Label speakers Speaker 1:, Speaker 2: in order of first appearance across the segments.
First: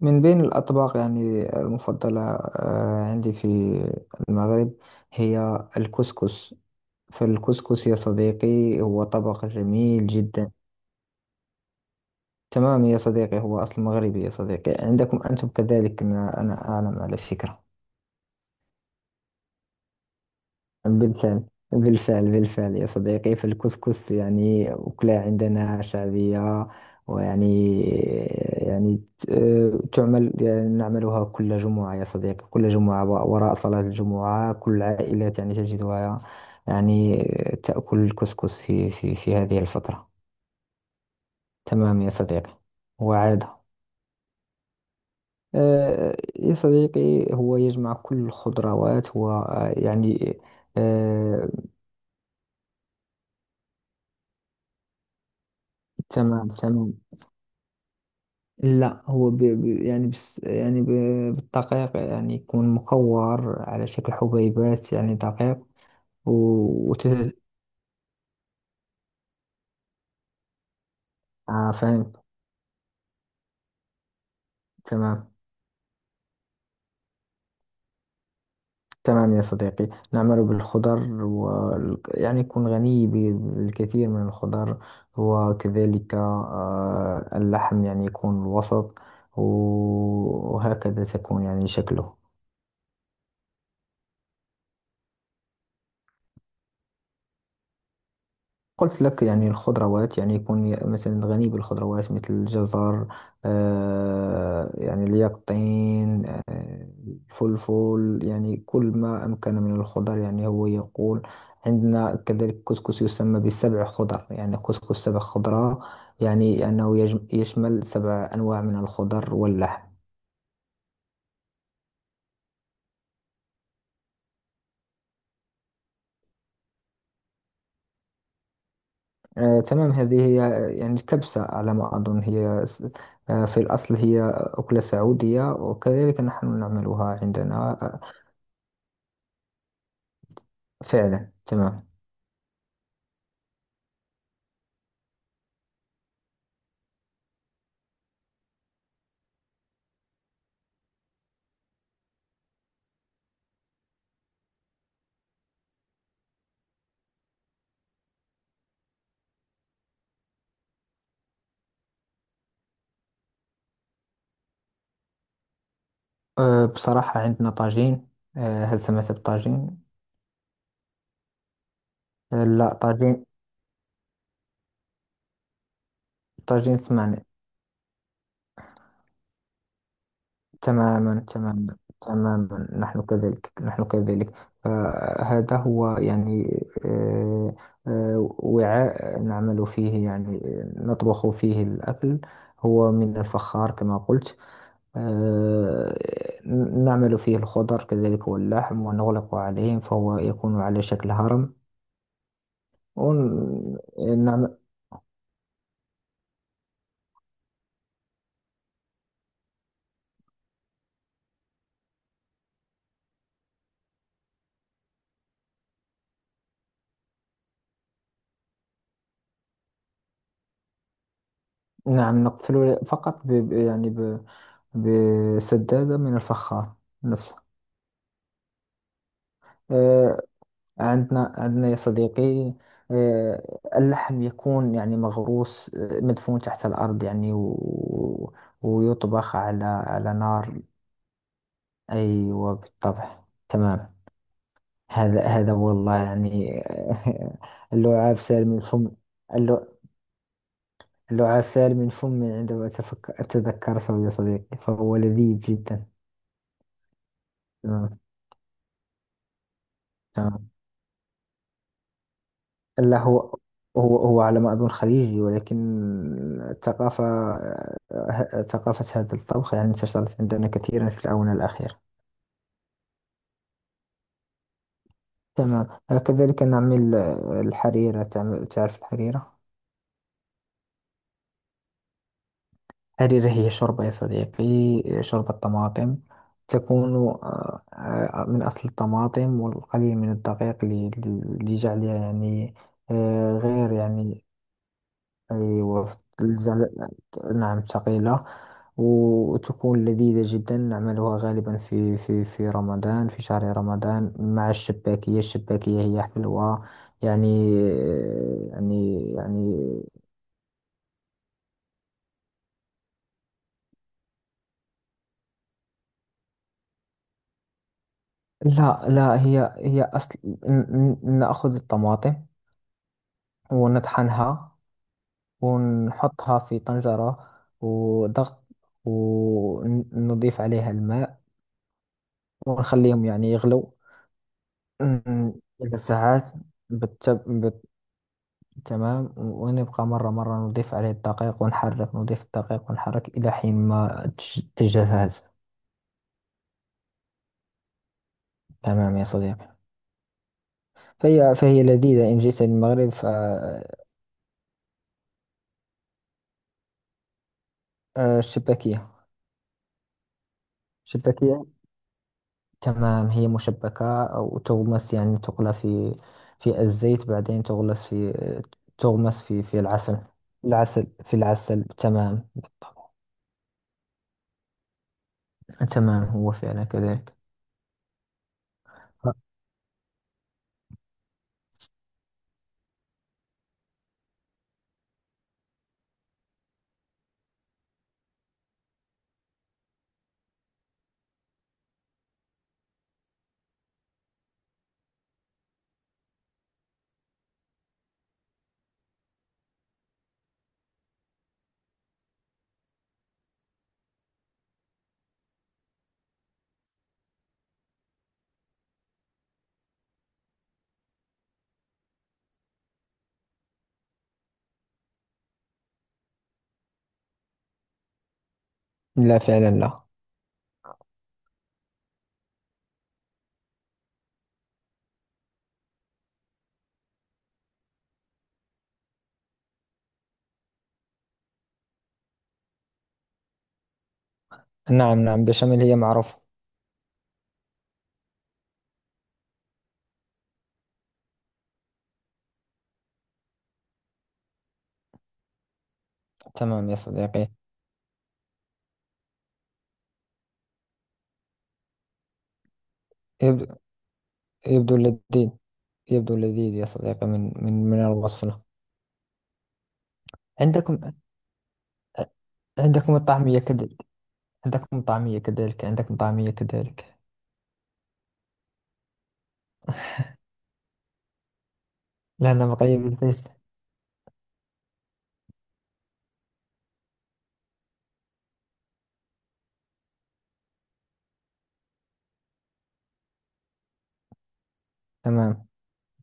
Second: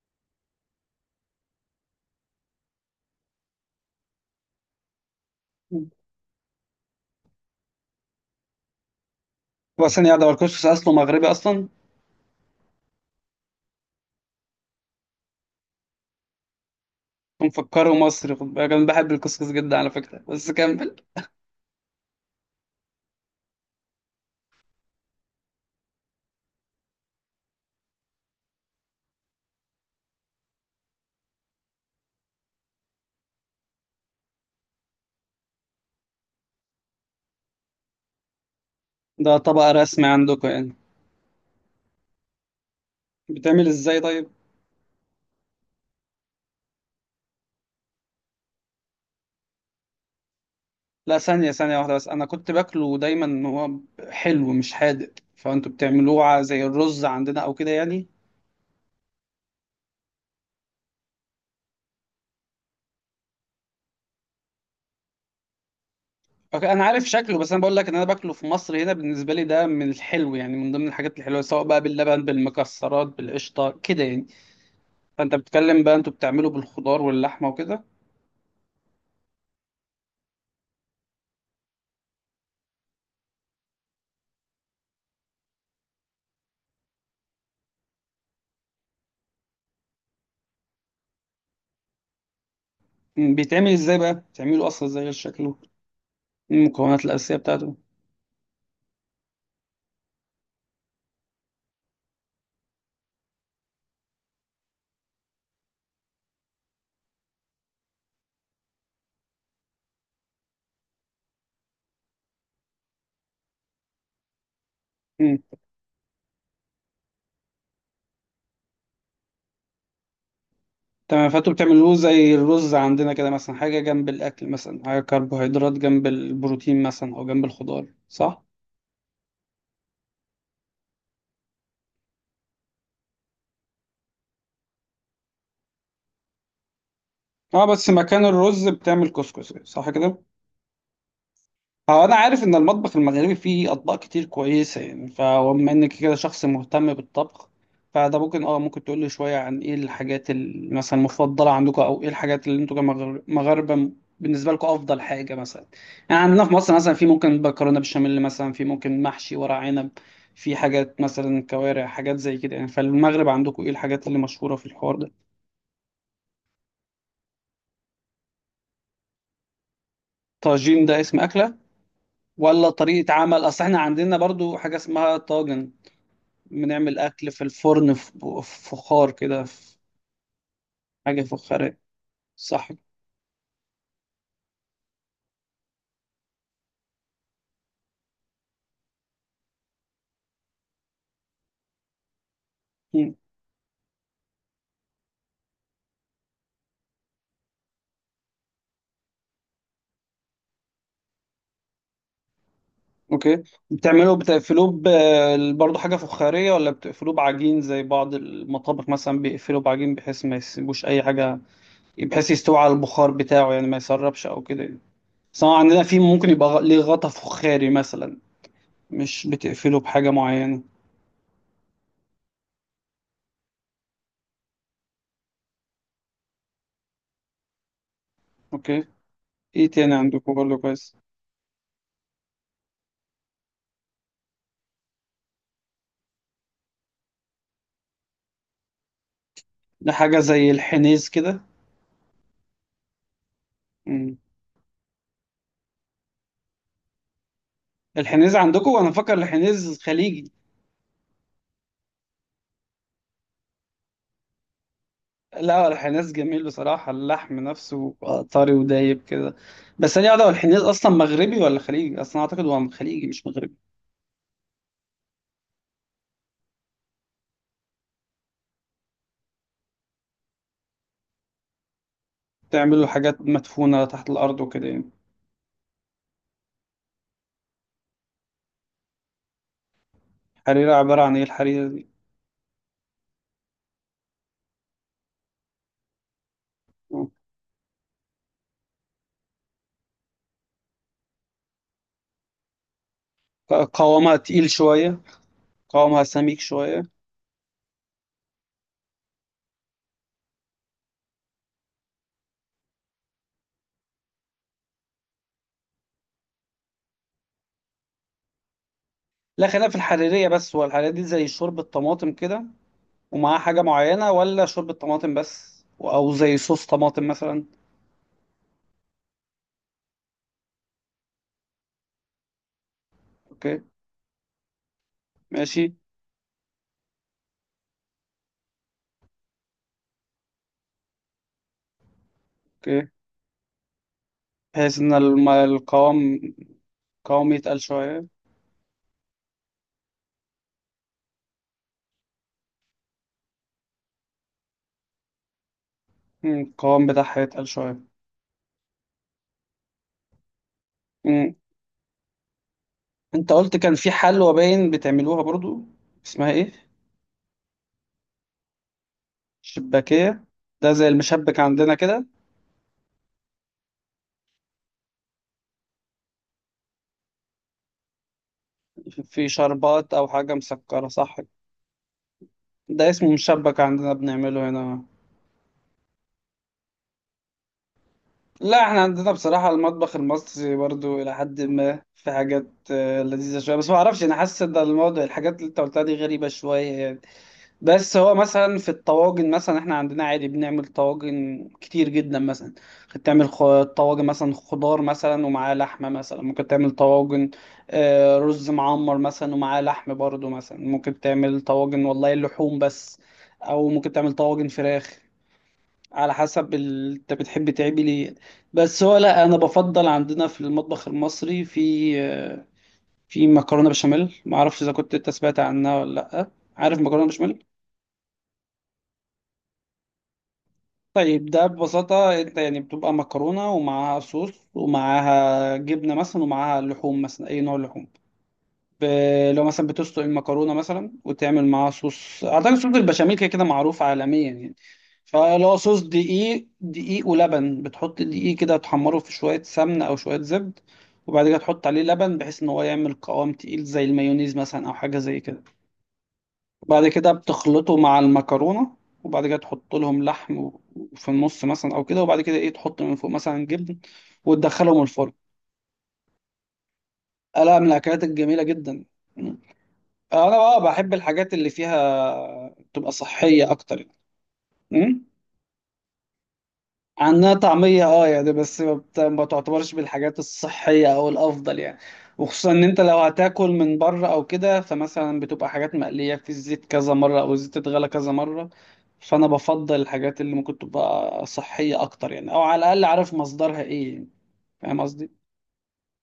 Speaker 1: من بين الأطباق المفضلة عندي في المغرب هي الكسكس. فالكسكس يا صديقي هو طبق
Speaker 2: وبعدين
Speaker 1: جميل
Speaker 2: يا ده
Speaker 1: جدا.
Speaker 2: الكسكس اصله مغربي اصلا،
Speaker 1: تمام يا صديقي، هو أصل مغربي يا صديقي، عندكم أنتم كذلك ما أنا أعلم على فكرة.
Speaker 2: مفكره مصري؟ خد بالك انا بحب الكسكس جدا على فكره، بس كمل.
Speaker 1: بالفعل. بالفعل يا صديقي، فالكسكس أكلة عندنا شعبية ويعني يعني ت- تعمل، نعملها كل جمعة يا صديقي، كل جمعة وراء صلاة الجمعة كل العائلات تجدها يعني تأكل الكسكس في في
Speaker 2: ده
Speaker 1: في هذه
Speaker 2: طبق رسمي
Speaker 1: الفترة.
Speaker 2: عندكم يعني؟
Speaker 1: تمام يا صديقي. وعادة
Speaker 2: بتعمل ازاي طيب؟
Speaker 1: يا صديقي هو يجمع كل الخضروات
Speaker 2: لا، ثانيه واحده بس، انا كنت باكله دايما ان هو حلو مش حادق. فانتوا بتعملوه
Speaker 1: تمام،
Speaker 2: زي
Speaker 1: تمام.
Speaker 2: الرز عندنا او كده يعني؟
Speaker 1: لا، هو ب... ب... يعني بس يعني ب... بالدقيق، يكون مكور على شكل حبيبات، دقيق و...
Speaker 2: اوكي، انا عارف
Speaker 1: وتت...
Speaker 2: شكله، بس انا بقول لك ان انا باكله في مصر. هنا بالنسبه لي ده من الحلو يعني، من ضمن الحاجات الحلوه، سواء
Speaker 1: آه
Speaker 2: بقى
Speaker 1: فهمت.
Speaker 2: باللبن بالمكسرات بالقشطه كده يعني.
Speaker 1: تمام.
Speaker 2: فانت بتتكلم بقى انتوا بتعمله بالخضار واللحمه وكده.
Speaker 1: تمام، يا صديقي نعمل بالخضر و... يعني يكون غني بالكثير من الخضر، وكذلك آه اللحم يكون وسط. وهكذا تكون شكله.
Speaker 2: مم. بيتعمل ازاي بقى؟ بتعمله اصلا ازاي غير شكله، المكونات الاساسيه بتاعته؟
Speaker 1: قلت لك، الخضروات، يكون مثلا غني بالخضروات مثل الجزر، آه اليقطين، آه الفلفل، كل ما أمكن من الخضر، هو يقول. عندنا كذلك كسكس يسمى بسبع خضر، كسكس سبع
Speaker 2: مم.
Speaker 1: خضرة، أنه يشمل سبع أنواع من الخضر واللحم.
Speaker 2: تمام، فانتوا بتعملوه زي الرز عندنا كده مثلا، حاجه جنب الاكل، مثلا حاجه كربوهيدرات جنب البروتين، مثلا او جنب الخضار، صح؟
Speaker 1: آه تمام، هذه هي. الكبسة على ما أظن هي في الأصل هي أكلة سعودية، وكذلك نحن نعملها
Speaker 2: اه
Speaker 1: عندنا.
Speaker 2: بس
Speaker 1: آه،
Speaker 2: مكان الرز بتعمل كسكسي، صح كده؟
Speaker 1: فعلا. تمام.
Speaker 2: هو انا عارف ان المطبخ المغربي فيه اطباق كتير كويسه يعني، فبما انك كده شخص مهتم بالطبخ، فده ممكن ممكن تقول لي شويه عن ايه الحاجات مثلا المفضله عندكم، او ايه الحاجات اللي انتوا مغاربه بالنسبه لكم افضل حاجه مثلا. يعني عندنا في مصر مثلا، في ممكن مكرونه بشاميل مثلا، في ممكن محشي ورق عنب، في حاجات مثلا كوارع، حاجات زي كده يعني. فالمغرب عندكم ايه الحاجات اللي مشهوره في الحوار ده؟
Speaker 1: أه بصراحة عندنا طاجين. أه هل سمعت بالطاجين؟
Speaker 2: طاجين ده اسم اكله
Speaker 1: أه
Speaker 2: ولا
Speaker 1: لا
Speaker 2: طريقه
Speaker 1: طاجين.
Speaker 2: عمل؟ اصل احنا عندنا برضو حاجه اسمها طاجن،
Speaker 1: طاجين
Speaker 2: بنعمل
Speaker 1: سمعنا.
Speaker 2: أكل في الفرن، في في فخار كده، في حاجة
Speaker 1: تماما تماما
Speaker 2: فخارية، صح؟
Speaker 1: تماما نحن كذلك، نحن كذلك. أه هذا هو، أه. أه، وعاء نعمل فيه، نطبخ فيه الأكل. هو
Speaker 2: مم.
Speaker 1: من الفخار كما قلت. أه، نعمل فيه الخضر كذلك واللحم، ونغلق عليهم، فهو يكون على شكل هرم.
Speaker 2: أوكي، بتعملوه
Speaker 1: ونعمل.
Speaker 2: بتقفلوه برضه حاجة فخارية، ولا بتقفلوه بعجين زي بعض المطابخ مثلا بيقفلوا بعجين، بحيث ما يسيبوش أي حاجة، بحيث يستوي على البخار بتاعه يعني، ما يسربش أو كده يعني. سواء عندنا، في ممكن يبقى ليه غطا فخاري مثلا، مش بتقفله بحاجة معينة؟
Speaker 1: نعم، نقفل فقط بسدادة من الفخار نفسه.
Speaker 2: أوكي. إيه تاني
Speaker 1: آه،
Speaker 2: عندكم برضه كويس؟
Speaker 1: عندنا يا صديقي، آه، اللحم يكون مغروس، آه، مدفون تحت الأرض، ويطبخ على
Speaker 2: ده
Speaker 1: على
Speaker 2: حاجة زي
Speaker 1: نار.
Speaker 2: الحنيز كده؟
Speaker 1: أيوة بالطبع. تمام.
Speaker 2: مم.
Speaker 1: هذا، والله اللعاب
Speaker 2: الحنيز
Speaker 1: سال من
Speaker 2: عندكم،
Speaker 1: فم.
Speaker 2: انا فاكر
Speaker 1: اللع-
Speaker 2: الحنيز خليجي.
Speaker 1: اللعاب سال من فمي عندما أتفكر أتذكرته يا صديقي، فهو لذيذ
Speaker 2: لا،
Speaker 1: جدا.
Speaker 2: الحناس جميل بصراحة، اللحم نفسه
Speaker 1: تمام
Speaker 2: طري ودايب كده. بس أنا أعرف
Speaker 1: تمام.
Speaker 2: الحناس أصلا مغربي ولا خليجي أصلا؟ أعتقد هو
Speaker 1: لا،
Speaker 2: خليجي
Speaker 1: هو
Speaker 2: مش مغربي.
Speaker 1: هو هو على ما أظن خليجي، ولكن الثقافة، آه، ثقافة هذا الطبخ انتشرت عندنا كثيرا في الآونة الأخيرة.
Speaker 2: بتعملوا حاجات مدفونة تحت الأرض وكده يعني؟
Speaker 1: تمام. آه، كذلك نعمل آه، الحريرة. تعرف الحريرة؟
Speaker 2: الحريرة عبارة عن إيه الحريرة دي؟
Speaker 1: الحريرة هي شوربة يا صديقي، شوربة طماطم. تكون من أصل الطماطم والقليل من الدقيق لجعلها يعني آه، غير
Speaker 2: قوامها
Speaker 1: يعني
Speaker 2: تقيل شوية؟
Speaker 1: أيوة
Speaker 2: قوامها سميك شوية؟
Speaker 1: نعم ثقيلة. وتكون لذيذة جدا، نعملها غالبا في رمضان، في شهر رمضان، مع الشباكية. الشباكية هي حلوة يعني يعني
Speaker 2: لا خلاف في
Speaker 1: يعني
Speaker 2: الحريرية، بس هو الحريرية دي زي شوربة طماطم كده، ومعاها حاجة معينة، ولا شوربة طماطم بس، أو زي صوص طماطم مثلا؟
Speaker 1: لا لا، هي هي أصل، نأخذ الطماطم
Speaker 2: أوكي.
Speaker 1: ونطحنها،
Speaker 2: ماشي.
Speaker 1: ونحطها في طنجرة وضغط، ونضيف عليها الماء،
Speaker 2: أوكي.
Speaker 1: ونخليهم يغلو.
Speaker 2: بحيث إن
Speaker 1: أمم، إذا
Speaker 2: القوام،
Speaker 1: ساعات بتب...
Speaker 2: قوام يتقل
Speaker 1: بت...
Speaker 2: شوية.
Speaker 1: تمام. ونبقى مرة مرة نضيف عليه الدقيق ونحرك، نضيف الدقيق ونحرك إلى حين ما تجهز.
Speaker 2: مم، القوام بتاعها يتقل شوية.
Speaker 1: تمام يا صديقي. فهي،
Speaker 2: مم.
Speaker 1: لذيذة إن جئت للمغرب.
Speaker 2: انت قلت كان في حلوى باين بتعملوها برضو، اسمها ايه؟
Speaker 1: فالشباكية.
Speaker 2: شباكية. ده زي المشبك
Speaker 1: شباكية.
Speaker 2: عندنا كده.
Speaker 1: تمام، هي مشبكة، وتغمس تقلى في في الزيت، بعدين تغلس في تغمس
Speaker 2: في
Speaker 1: في في
Speaker 2: شربات
Speaker 1: العسل.
Speaker 2: او حاجة
Speaker 1: العسل،
Speaker 2: مسكرة،
Speaker 1: في
Speaker 2: صح؟
Speaker 1: العسل، تمام
Speaker 2: ده
Speaker 1: بالطبع.
Speaker 2: اسمه مشبك عندنا، بنعمله هنا.
Speaker 1: تمام هو فعلا كذلك.
Speaker 2: لا، احنا عندنا بصراحة المطبخ المصري برضو الى حد ما في حاجات لذيذة شوية، بس ما اعرفش، انا حاسس ان الموضوع الحاجات اللي انت قلتها دي غريبة شوية يعني. بس هو مثلا في الطواجن مثلا، احنا عندنا عادي بنعمل طواجن كتير جدا مثلا. ممكن تعمل طواجن مثلا خضار مثلا ومعاه لحمة، مثلا ممكن تعمل طواجن رز معمر مثلا ومعاه لحم برضو، مثلا ممكن تعمل طواجن والله لحوم بس، او ممكن تعمل طواجن فراخ، على حسب انت بتحب تعمل ايه. بس هو لا، انا بفضل عندنا في المطبخ المصري في في مكرونة بشاميل، معرفش اذا كنت انت سمعت عنها ولا لا. عارف مكرونة بشاميل؟
Speaker 1: لا فعلا لا.
Speaker 2: طيب ده ببساطة، انت يعني بتبقى مكرونة ومعاها صوص ومعاها جبنة مثلا ومعاها لحوم مثلا، اي نوع لحوم. ب... لو مثلا بتسلق المكرونة مثلا، وتعمل معاها صوص، اعتقد صوص البشاميل كده كده معروف عالميا يعني.
Speaker 1: نعم نعم،
Speaker 2: فلو
Speaker 1: بشاميل هي
Speaker 2: صوص
Speaker 1: معروفة.
Speaker 2: دقيق، ولبن، بتحط الدقيق كده تحمره في شوية سمنة او شوية زبد، وبعد كده تحط عليه لبن بحيث ان هو يعمل قوام تقيل زي المايونيز مثلا، او حاجة زي كده.
Speaker 1: تمام يا
Speaker 2: وبعد كده
Speaker 1: صديقي.
Speaker 2: بتخلطه مع المكرونة. وبعد كده تحط لهم لحم و- وفي النص مثلا او كده، وبعد كده ايه تحط من فوق مثلا
Speaker 1: يبدو,
Speaker 2: جبن،
Speaker 1: يبدو
Speaker 2: وتدخلهم الفرن.
Speaker 1: لذيذ، يبدو لذيذ يا صديقي، من
Speaker 2: لا، من
Speaker 1: من من
Speaker 2: الاكلات
Speaker 1: الوصف له.
Speaker 2: الجميلة جدا. مم. انا
Speaker 1: عندكم،
Speaker 2: بحب الحاجات اللي فيها تبقى
Speaker 1: عندكم الطعمية
Speaker 2: صحية
Speaker 1: كذلك.
Speaker 2: اكتر يعني.
Speaker 1: عندكم
Speaker 2: مم.
Speaker 1: طعمية كذلك عندكم طعمية كذلك
Speaker 2: عنها طعمية يعني، بس ما ما تعتبرش بالحاجات الصحية او الافضل يعني. وخصوصا
Speaker 1: لأنها
Speaker 2: ان
Speaker 1: بقية
Speaker 2: انت لو
Speaker 1: بالفيس.
Speaker 2: هتاكل من بره او كده، فمثلا بتبقى حاجات مقلية في الزيت كذا مرة، او الزيت اتغلى كذا مرة. فانا بفضل الحاجات اللي ممكن تبقى صحية اكتر يعني، او على الاقل عارف مصدرها ايه يعني. فاهم قصدي؟
Speaker 1: تمام.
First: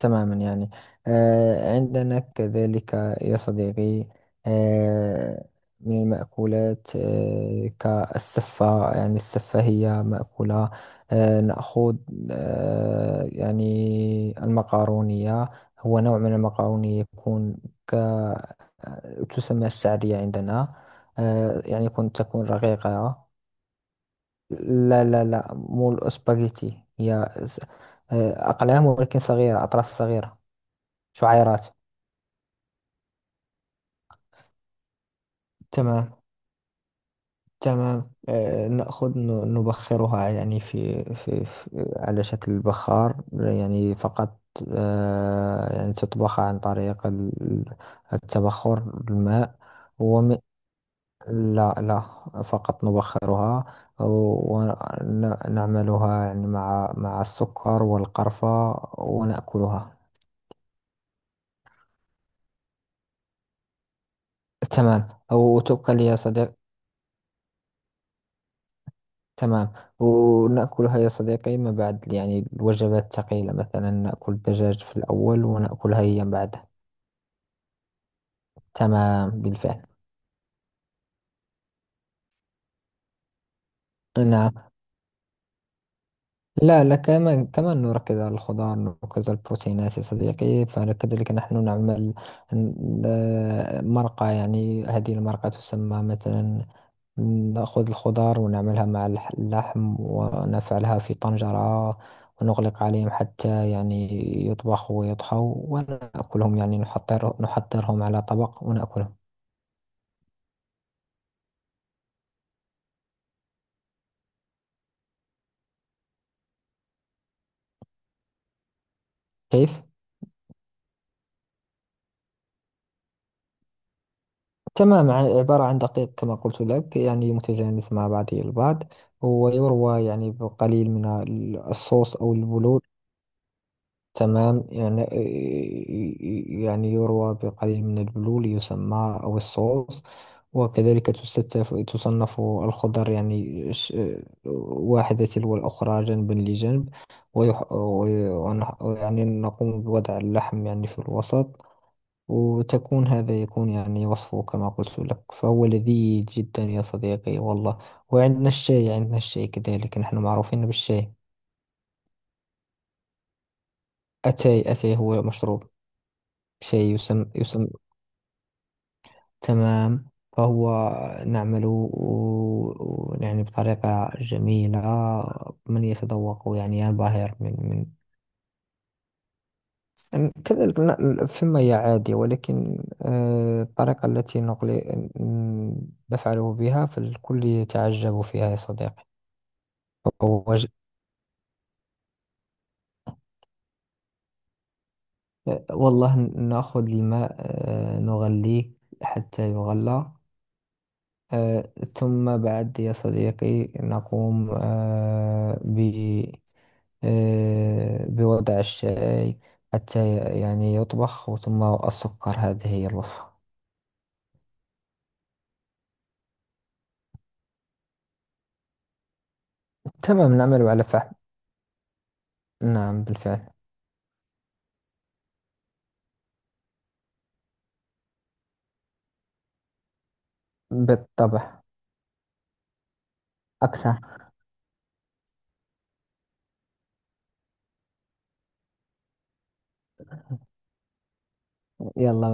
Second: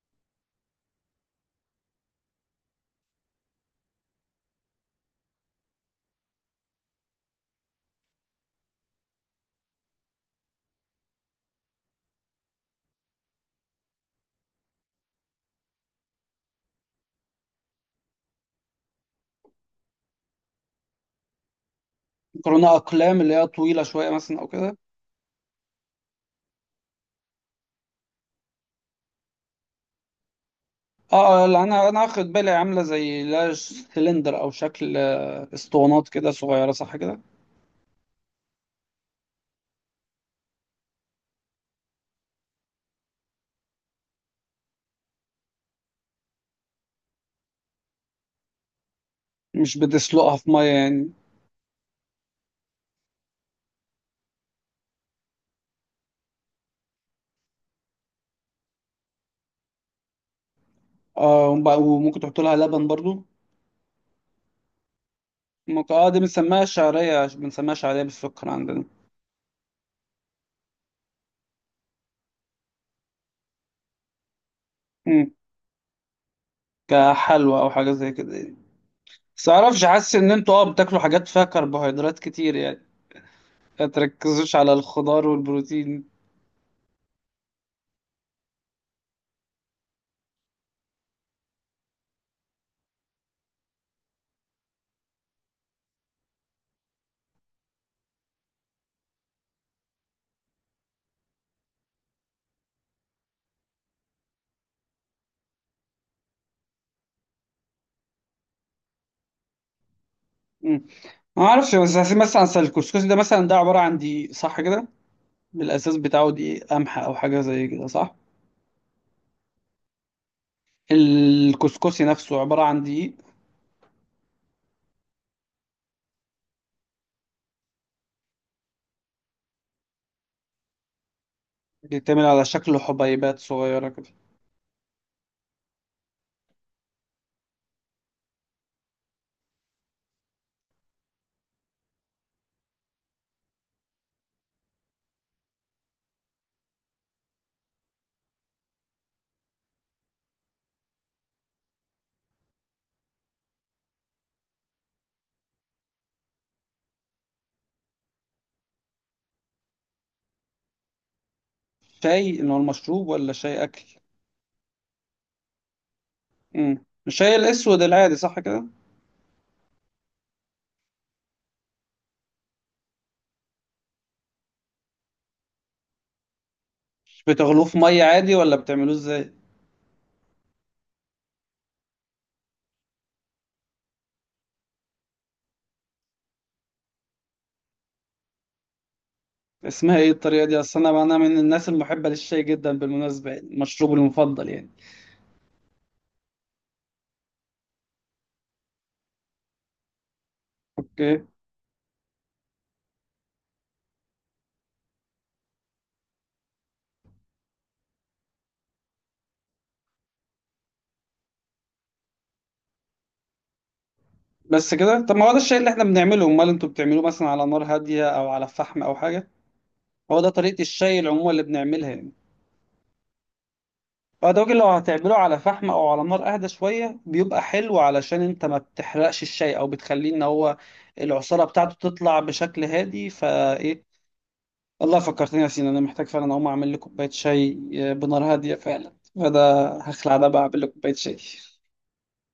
Speaker 1: تماما، آه، عندنا كذلك يا صديقي آه، من المأكولات آه، كالسفة. السفة هي مأكولة، آه، نأخذ آه، المقارونية. هو نوع من المقارونية، يكون ك آه، تسمى الشعرية عندنا، آه، يعني يكون تكون
Speaker 2: مكرونة اقلام
Speaker 1: رقيقة.
Speaker 2: اللي هي طويلة شوية مثلا او كده؟
Speaker 1: لا لا لا، مو الأسباجيتي، هي آه، أقلام ولكن صغيرة، أطراف صغيرة،
Speaker 2: لا،
Speaker 1: شعيرات.
Speaker 2: انا واخد بالي عاملة زي لا سلندر، او شكل اسطوانات
Speaker 1: تمام.
Speaker 2: كده صغيرة، صح كده؟
Speaker 1: تمام آه، نأخذ نبخرها يعني في, في, في على شكل بخار فقط، آه، تطبخ عن طريق التبخر، الماء
Speaker 2: مش بتسلقها
Speaker 1: ومن.
Speaker 2: في مية يعني؟
Speaker 1: لا لا، فقط نبخرها، ونعملها مع مع السكر والقرفة ونأكلها.
Speaker 2: اه، وممكن تحط لها لبن برضو.
Speaker 1: تمام
Speaker 2: ممكن.
Speaker 1: وتبقى لي
Speaker 2: اه
Speaker 1: يا
Speaker 2: دي
Speaker 1: صديقي.
Speaker 2: بنسميها شعرية، بنسميها شعرية بالسكر عندنا.
Speaker 1: تمام، ونأكلها يا صديقي ما بعد الوجبات الثقيلة، مثلا نأكل الدجاج في
Speaker 2: مم.
Speaker 1: الأول، ونأكلها هي بعدها.
Speaker 2: كحلوى او حاجة زي كده يعني.
Speaker 1: تمام
Speaker 2: بس معرفش،
Speaker 1: بالفعل.
Speaker 2: حاسس ان انتوا بتاكلوا حاجات فيها كربوهيدرات كتير يعني، ما
Speaker 1: نعم.
Speaker 2: تركزوش على الخضار والبروتين.
Speaker 1: لا لا، كمان كمان نركز على الخضار، نركز على البروتينات يا صديقي. فكذلك نحن نعمل مرقة، هذه المرقة تسمى مثلا. نأخذ الخضار ونعملها مع اللحم، ونفعلها في طنجرة ونغلق عليهم حتى يطبخوا ويطهوا ونأكلهم، نحضر، نحضرهم على طبق ونأكلهم.
Speaker 2: مم. ما اعرفش، بس حاسس مثلا أصل الكسكسي ده مثلا، ده عبارة عن دقيق صح كده، بالاساس بتاعه دقيق قمح او حاجة زي كده، صح؟
Speaker 1: كيف؟
Speaker 2: الكسكسي نفسه عبارة عن دقيق،
Speaker 1: تمام، عبارة عن دقيق كما قلت لك، متجانس مع بعضه البعض، ويروى بقليل من الصوص
Speaker 2: بيتعمل
Speaker 1: أو
Speaker 2: على شكل
Speaker 1: البلور.
Speaker 2: حبيبات صغيرة كده؟
Speaker 1: تمام يروى بقليل من البلول يسمى أو الصوص. وكذلك تستف، تصنف الخضر واحدة تلو الأخرى جنبا لجنب، ويح... وي- ونح... يعني نقوم بوضع اللحم في الوسط. وتكون هذا يكون وصفه كما قلت لك، فهو لذيذ جدا يا صديقي والله. وعندنا الشاي، عندنا الشاي كذلك، نحن معروفين بالشاي.
Speaker 2: شاي ان هو المشروب ولا شاي اكل؟
Speaker 1: أتاي، أتاي هو مشروب شاي
Speaker 2: مم. مش هي
Speaker 1: يسمى.
Speaker 2: الاسود العادي صح كده؟
Speaker 1: تمام. فهو نعمل بطريقة جميلة، من يتذوق
Speaker 2: مش
Speaker 1: ينبهر من
Speaker 2: بتغلوه في
Speaker 1: من.
Speaker 2: ميه عادي ولا بتعملوه ازاي؟
Speaker 1: كذلك ثم هي عادية، ولكن آه، الطريقة التي نقل نفعله بها، فالكل يتعجب فيها يا صديقي.
Speaker 2: اسمها ايه الطريقه
Speaker 1: فهو
Speaker 2: دي؟
Speaker 1: ج-
Speaker 2: اصل انا من الناس المحبه للشاي جدا بالمناسبه يعني، مشروبي المفضل يعني.
Speaker 1: آه، والله نأخذ الماء آه، نغليه حتى يغلى،
Speaker 2: اوكي.
Speaker 1: آه، ثم بعد يا صديقي نقوم آه، ب آه، بوضع الشاي حتى يطبخ، ثم السكر، هذه هي الوصفة.
Speaker 2: بس كده؟ طب ما هو ده الشاي اللي احنا بنعمله. امال انتوا بتعملوه مثلا على نار هاديه او على فحم او حاجه؟ هو ده
Speaker 1: تمام،
Speaker 2: طريقه
Speaker 1: نعمل على
Speaker 2: الشاي
Speaker 1: فحم.
Speaker 2: العموم اللي بنعملها يعني.
Speaker 1: نعم بالفعل.
Speaker 2: بعد وجه، لو هتعمله على فحم او على نار اهدى شويه بيبقى حلو، علشان انت ما بتحرقش الشاي، او بتخليه ان هو العصاره
Speaker 1: بالطبع
Speaker 2: بتاعته تطلع بشكل هادي فايه.
Speaker 1: أكثر.
Speaker 2: والله فكرتني يا سينا، انا محتاج فعلا اقوم اعمل لي كوبايه شاي، بنار هاديه فعلا. فده هخلع ده بقى، اعمل لي كوبايه شاي.
Speaker 1: يلا.